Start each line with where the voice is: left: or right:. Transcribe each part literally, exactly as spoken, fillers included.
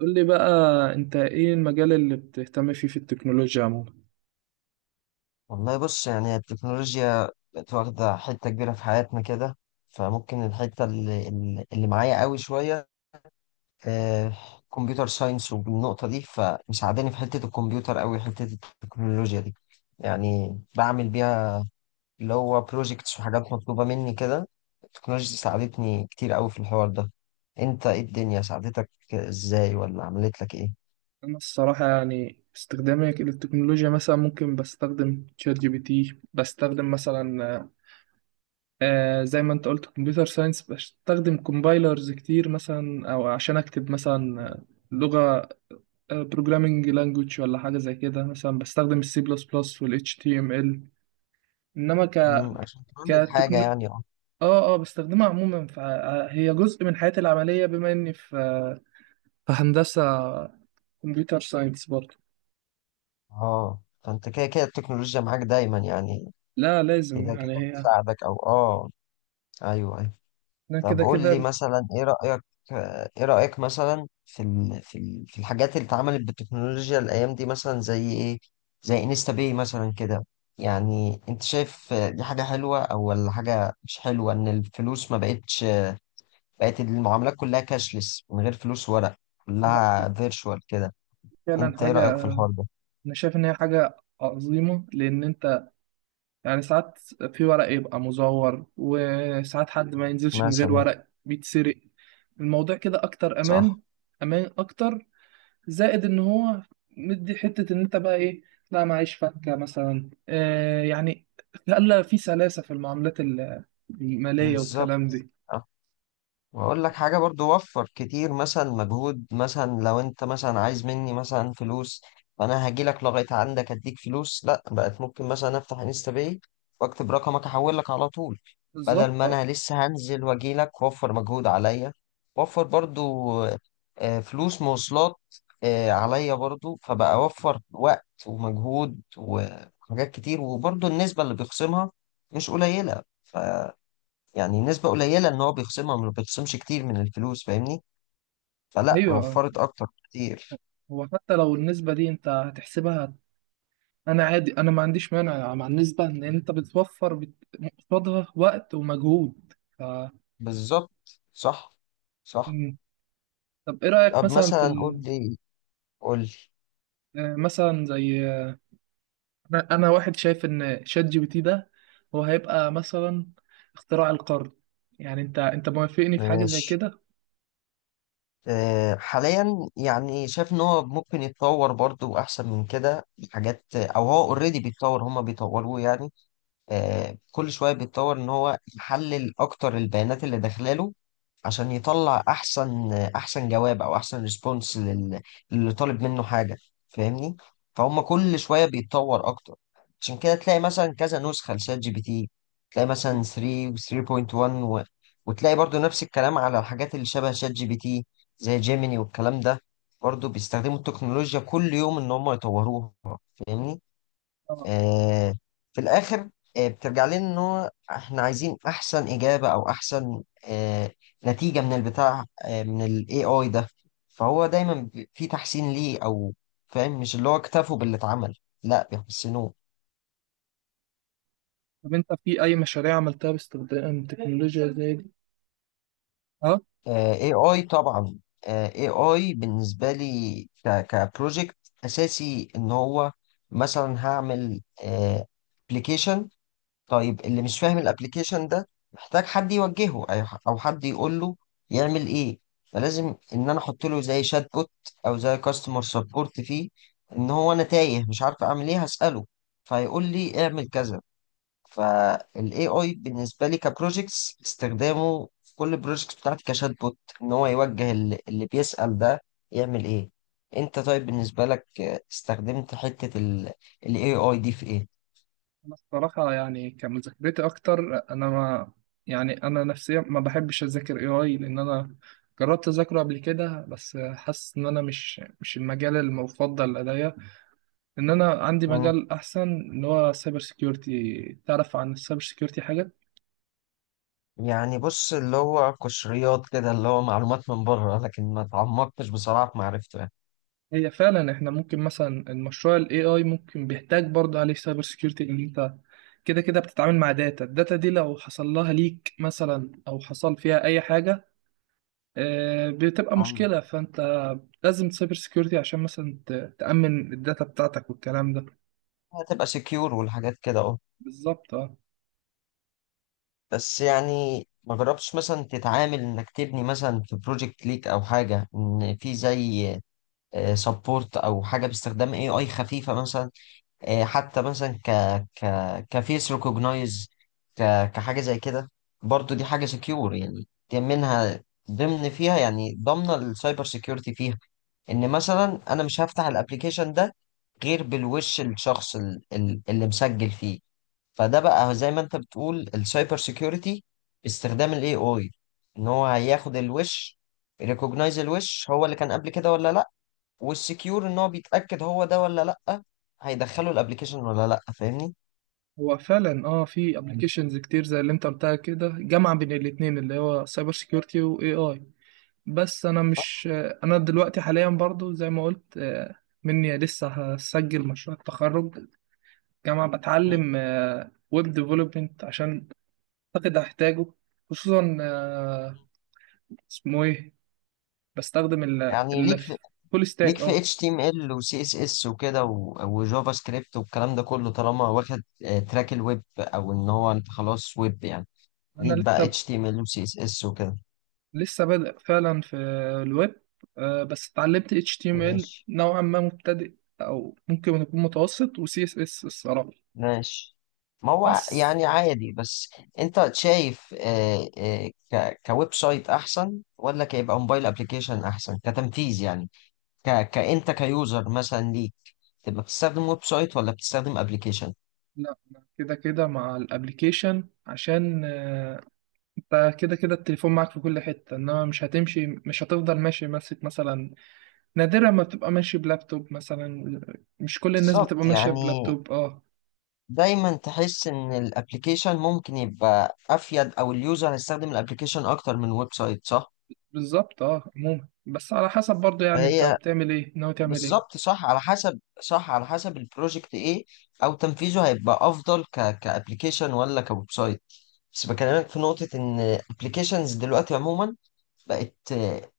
right: قول لي بقى، انت ايه المجال اللي بتهتم فيه في التكنولوجيا عموما؟
left: والله بص يعني التكنولوجيا بقت واخدة حتة كبيرة في حياتنا كده. فممكن الحتة اللي, اللي معايا قوي شوية. كمبيوتر ساينس والنقطة دي فمساعداني في حتة الكمبيوتر قوي حتة التكنولوجيا دي. يعني بعمل بيها اللي هو بروجيكتس وحاجات مطلوبة مني كده. التكنولوجيا ساعدتني كتير قوي في الحوار ده. انت ايه الدنيا ساعدتك ازاي ولا عملت لك ايه؟
right: انا الصراحة يعني استخدامي للتكنولوجيا مثلا ممكن بستخدم شات جي بي تي، بستخدم مثلا آه زي ما انت قلت كمبيوتر ساينس، بستخدم كومبايلرز كتير مثلا او عشان اكتب مثلا آه، لغة بروجرامينج لانجوج ولا حاجة زي كده، مثلا بستخدم السي بلس بلس والاتش تي ام ال، انما ك
left: مم، عشان تعمل حاجة
right: كتكنو...
left: يعني اه
right: اه اه بستخدمها عموما، فهي جزء من حياتي العملية بما اني في فهندسة كمبيوتر ساينس برضه.
left: اه فانت كده كده التكنولوجيا معاك دايما يعني.
right: لا لازم
left: كده
right: يعني
left: كده
right: هي.
left: بتساعدك او اه. ايوه ايوه.
right: لا
left: طب
right: كده
left: قول لي
right: كده.
left: مثلا ايه رأيك. ايه رأيك مثلا في ال... في ال... في الحاجات اللي اتعملت بالتكنولوجيا الايام دي مثلا زي ايه؟ زي انستا باي مثلا كده. يعني انت شايف دي حاجة حلوة او ولا حاجة مش حلوة ان الفلوس ما بقتش؟ بقت المعاملات كلها كاشلس من غير فلوس ورق،
right: لا،
left: كلها فيرتشوال كده.
right: فعلا
left: انت ايه
right: حاجة.
left: رأيك في الحوار ده؟
right: أنا شايف إن هي حاجة عظيمة، لأن أنت يعني ساعات في ورق يبقى مزور، وساعات حد ما ينزلش من غير
left: مثلا.
right: ورق بيتسرق. الموضوع كده أكتر
left: صح.
right: أمان. أمان أكتر، زائد إن هو مدي حتة إن أنت بقى إيه، لا معيش فكة مثلا آه يعني، خلى في سلاسة في المعاملات المالية والكلام
left: بالظبط.
right: دي.
left: واقول لك حاجه برضو وفر كتير مثلا مجهود، مثلا لو انت مثلا عايز مني مثلا فلوس، فانا هاجي لك لغايه عندك اديك فلوس. لا، بقت ممكن مثلا افتح انستا باي واكتب رقمك احول لك على طول. بدل
right: بالظبط
left: ما
right: آه،
left: انا لسه هنزل واجي لك وفر مجهود عليا. وفر برضو آه، فلوس مواصلات آه، عليا برضو، فبقى اوفر وقت ومجهود وحاجات كتير. وبرضو النسبه اللي بيخصمها مش قليله. يعني نسبة قليلة ان هو بيخصمها، ما بيخصمش كتير من الفلوس، فاهمني؟ فلا
right: أيوه.
left: وفرت اكتر كتير.
right: هو حتى لو النسبة دي انت هتحسبها، انا عادي، انا ما عنديش مانع مع النسبة ان انت بتوفر بت- قصادها وقت ومجهود ف...
left: بالظبط. صح. صح.
right: مم. طب ايه رأيك
left: طب
right: مثلا في
left: مثلا قول
right: ال...
left: لي، قول لي.
right: آه، مثلا زي آه، انا أنا واحد شايف ان شات جي بي تي ده هو هيبقى مثلا اختراع القرن. يعني انت انت موافقني في حاجة زي
left: ماشي.
right: كده؟
left: أه حاليا، يعني شايف ان هو ممكن يتطور برضو احسن من كده حاجات. او هو اوريدي بيتطور، هما بيطوروه يعني. أه كل شوية بيتطور ان هو يحلل اكتر البيانات اللي داخلاله عشان يطلع احسن احسن جواب او احسن ريسبونس لل... للي طالب منه حاجه، فاهمني؟ فهم كل شويه بيتطور اكتر. عشان كده تلاقي مثلا كذا نسخه لشات جي بي تي. تلاقي مثلا ثلاثة و ثلاثة فاصلة واحد و... وتلاقي برضو نفس الكلام على الحاجات اللي شبه شات جي بي تي زي جيميني والكلام ده. برضو بيستخدموا التكنولوجيا كل يوم ان هم يطوروها، فاهمني؟
right: اه.
left: آه، في الآخر آه، بترجع لنا إن هو إحنا عايزين أحسن إجابة أو أحسن آه، نتيجة من البتاع، آه، من ال إي آي ده. فهو دايما بي- في تحسين ليه، أو فاهم؟ مش اللي هو اكتفوا باللي اتعمل، لا بيحسنوه.
right: طب انت في اي مشاريع عملتها باستخدام تكنولوجيا زي دي؟ اه.
left: آه، إي آي طبعا. آه، إي آي بالنسبة لي كبروجكت أساسي إن هو مثلا هعمل أبلكيشن. طيب اللي مش فاهم الابليكيشن ده محتاج حد يوجهه أي- او حد يقول له يعمل ايه. فلازم ان انا احط له زي شات بوت او زي كاستمر سبورت فيه، ان هو انا تايه مش عارف اعمل ايه هساله فيقول لي اعمل كذا. فالاي اي بالنسبه لي كبروجكتس استخدامه في كل البروجكتس بتاعتي كشات بوت، ان هو يوجه اللي, اللي بيسال ده يعمل ايه. انت طيب بالنسبه لك آه، استخدمت حته الاي اي دي في ايه؟
right: أنا الصراحة يعني كمذاكرتي أكتر. أنا ما يعني أنا نفسيا ما بحبش أذاكر إيه آي، لأن أنا جربت أذاكره قبل كده، بس حاسس إن أنا مش مش المجال المفضل لدي، إن أنا عندي مجال أحسن اللي هو سايبر سيكيورتي. تعرف عن السايبر سيكيورتي حاجة؟
left: يعني بص اللي هو قشريات كده، اللي هو معلومات من بره، لكن ما اتعمقتش بصراحة في معرفته يعني.
right: هي فعلا، إحنا ممكن مثلا المشروع ال إيه آي ممكن بيحتاج برضه عليه سايبر سيكيورتي، إن أنت كده كده بتتعامل مع داتا، الداتا دي لو حصل لها ليك مثلا أو حصل فيها أي حاجة آه، بتبقى
left: ايوه،
right: مشكلة. فانت لازم سايبر سيكيورتي عشان مثلا ت- تأمن الداتا بتاعتك والكلام ده.
left: هتبقى سكيور والحاجات كده اه.
right: بالظبط اه.
left: بس يعني ما جربتش مثلا تتعامل انك تبني مثلا في بروجكت ليك او حاجة، ان في زي سبورت او حاجة باستخدام اي اي خفيفة مثلا. آه، حتى مثلا ك ك كفيس ريكوجنايز، ك كحاجة زي كده. برضو دي حاجة سكيور. يعني دي منها، ضمن فيها يعني ضمن السايبر سكيورتي فيها. ان مثلا انا مش هفتح الابليكيشن ده غير بالوش الشخص ال- ال- اللي مسجل فيه. فده بقى زي ما انت بتقول السايبر سيكيورتي باستخدام الاي اي، ان هو هياخد الوش، ريكوجنايز الوش هو اللي كان قبل كده ولا لا. والسكيور ان هو بيتاكد هو ده ولا لا، هيدخله الابليكيشن ولا لا، فاهمني؟
right: هو فعلا اه في ابلكيشنز كتير زي اللي انت قلتها كده، جامعة بين الاتنين اللي هو سايبر سيكيورتي واي اي. بس انا مش آه، انا دلوقتي حاليا برضو زي ما قلت آه، مني لسه هسجل مشروع التخرج جامعة
left: مم.
right: بتعلم ويب ديفلوبمنت، عشان اعتقد هحتاجه، خصوصا آه، اسمه ايه، بستخدم ال
left: يعني ليك
right: ال-
left: في
right: فول
left: ليك
right: ستاك.
left: في
right: اه.
left: اتش تي ام ال وسي اس اس وكده و- وجافا سكريبت والكلام ده كله طالما واخد آه، تراك الويب، او ان هو انت خلاص ويب يعني.
right: انا
left: ليك بقى
right: لسه،
left: H T M L و سي إس إس وكده.
right: لسه بادئ فعلا في الويب، آه، بس اتعلمت H T M L
left: ماشي.
right: نوعا ما مبتدئ او ممكن يكون متوسط، و سي إس إس الصراحة
left: ماشي. ما هو ع-
right: بس.
left: يعني عادي بس. انت شايف آه، آه، ك- كويب سايت احسن ولا كيبقى موبايل ابلكيشن احسن كتنفيذ يعني؟ ك كانت كيوزر مثلا ليك تبقى بتستخدم ويب سايت ولا بتستخدم ابلكيشن؟
right: لا أنا كده كده مع الابليكيشن، عشان آه، انت كده كده التليفون معاك في كل حتة، انما مش هتمشي مش هتفضل ماشي ماسك مثلا. نادرا ما بتبقى ماشي بلابتوب مثلا، مش كل الناس بتبقى
left: بالظبط
right: ماشية
left: يعني.
right: بلابتوب. اه.
left: دايما تحس ان الابلكيشن ممكن يبقى افيد، او اليوزر هيستخدم الابلكيشن اكتر من ويب سايت، صح.
right: بالظبط اه، عموما بس على حسب برضه، يعني انت
left: فهي
right: بتعمل ايه، ناوي تعمل ايه.
left: بالظبط صح، على حسب، صح على حسب البروجكت ايه او تنفيذه هيبقى افضل ك كابلكيشن ولا كويب سايت. بس بكلمك في نقطة ان ابلكيشنز دلوقتي عموما بقت بت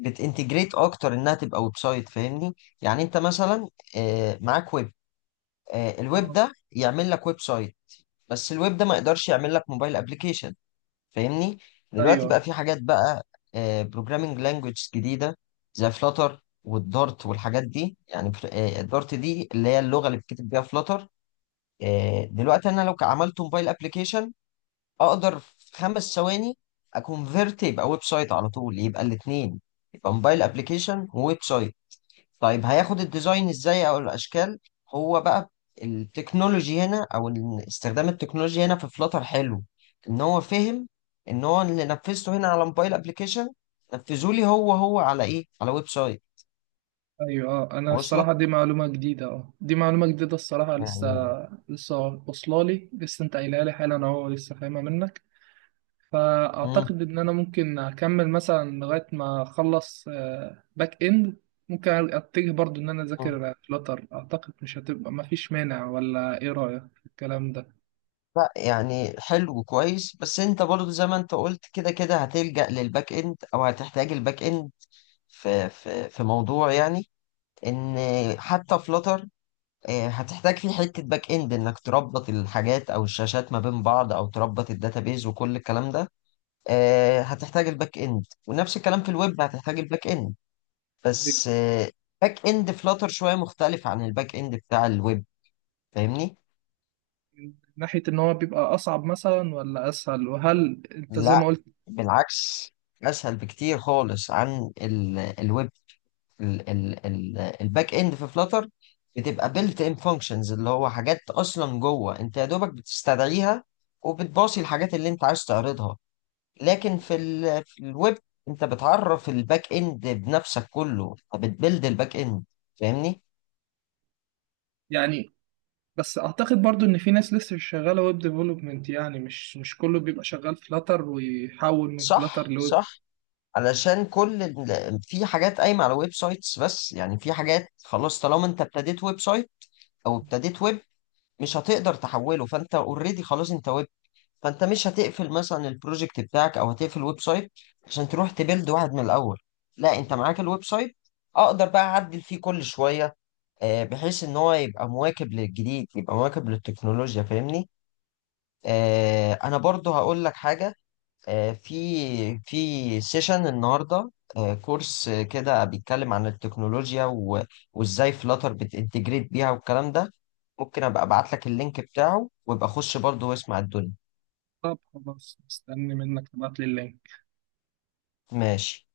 left: بتنتجريت اكتر انها تبقى ويب سايت، فاهمني؟ يعني انت مثلا آه، معاك ويب، آه، الويب
right: اه.
left: ده يعمل لك ويب سايت. بس الويب ده ما يقدرش يعمل لك موبايل ابلكيشن، فاهمني؟ دلوقتي بقى
right: ايوه
left: في حاجات بقى بروجرامينج لانجويج جديده زي فلاتر والدارت والحاجات دي يعني. الدارت دي اللي هي اللغه اللي بتكتب بيها فلاتر. دلوقتي انا لو عملت موبايل ابلكيشن اقدر في خمس ثواني اكونفيرت يبقى ويب سايت على طول، يبقى الاثنين، يبقى موبايل ابلكيشن وويب سايت. طيب هياخد الديزاين ازاي او الاشكال؟ هو بقى التكنولوجي هنا، او ال- استخدام التكنولوجي هنا في فلاتر حلو، ان هو فهم ان هو اللي نفذته هنا على موبايل ابلكيشن نفذه لي هو هو على ايه، على ويب سايت.
right: ايوه اه. انا
left: واصلك
right: الصراحه دي معلومه جديده، اه، دي معلومه جديده الصراحه. لسه
left: يعني؟
right: لسه واصله لي، لسه انت قايلها لي حالا اهو، لسه فاهمها منك.
left: مم.
right: فاعتقد ان انا ممكن اكمل مثلا لغايه ما اخلص آه، باك اند، ممكن اتجه برضو ان انا
left: مم.
right: اذاكر فلاتر. اعتقد مش هتبقى، ما فيش مانع. ولا ايه رايك في الكلام ده؟
left: لا يعني حلو كويس، بس انت برضو زي ما انت قلت كده كده هتلجأ للباك اند او هتحتاج الباك اند في في في موضوع يعني. ان حتى فلاتر آه، هتحتاج فيه حتة باك اند انك تربط الحاجات او الشاشات ما بين بعض او تربط الداتابيز وكل الكلام ده. آه، هتحتاج الباك اند، ونفس الكلام في الويب هتحتاج الباك اند.
right: أيوة.
left: بس آه، باك اند فلاتر شوية مختلف عن الباك اند بتاع الويب، فاهمني؟
right: من ناحيه ان هو بيبقى اصعب مثلا ولا اسهل، وهل انت زي
left: لا
right: ما قلت
left: بالعكس. اسهل بكتير خالص عن ال- الويب. ال- ال- ال- الباك اند في فلاتر بتبقى بيلت ان فانكشنز، اللي هو حاجات اصلا جوه انت يا دوبك بتستدعيها وبتباصي الحاجات اللي انت عايز تعرضها. لكن في ال... في الويب انت بتعرف الباك اند بنفسك كله، فبتبلد الباك اند، فاهمني؟
right: يعني. بس اعتقد برضو ان في ناس لسه مش شغاله ويب ديفلوبمنت، يعني مش مش كله بيبقى شغال فلاتر ويحول من فلاتر
left: صح.
right: لويب.
left: صح. علشان كل ال... في حاجات قايمه على ويب سايتس. بس يعني في حاجات خلاص طالما انت ابتديت ويب سايت او ابتديت ويب مش هتقدر تحوله، فانت اوريدي خلاص انت ويب. فانت مش هتقفل مثلا البروجكت بتاعك او هتقفل الويب سايت عشان تروح تبيلد واحد من الاول. لا، انت معاك الويب سايت، اقدر بقى اعدل فيه كل شويه آه، بحيث ان هو يبقى مواكب للجديد، يبقى مواكب للتكنولوجيا، فاهمني؟ آه، انا برضو هقول لك حاجة. آه، في في سيشن النهاردة آه، كورس آه، كده بيتكلم عن التكنولوجيا و- وازاي فلاتر بتنتجريت بيها والكلام ده. ممكن ابقى ابعت لك اللينك بتاعه وابقى خش برضو واسمع الدنيا.
right: طب خلاص، مستني منك تبعت لي اللينك.
left: ماشي.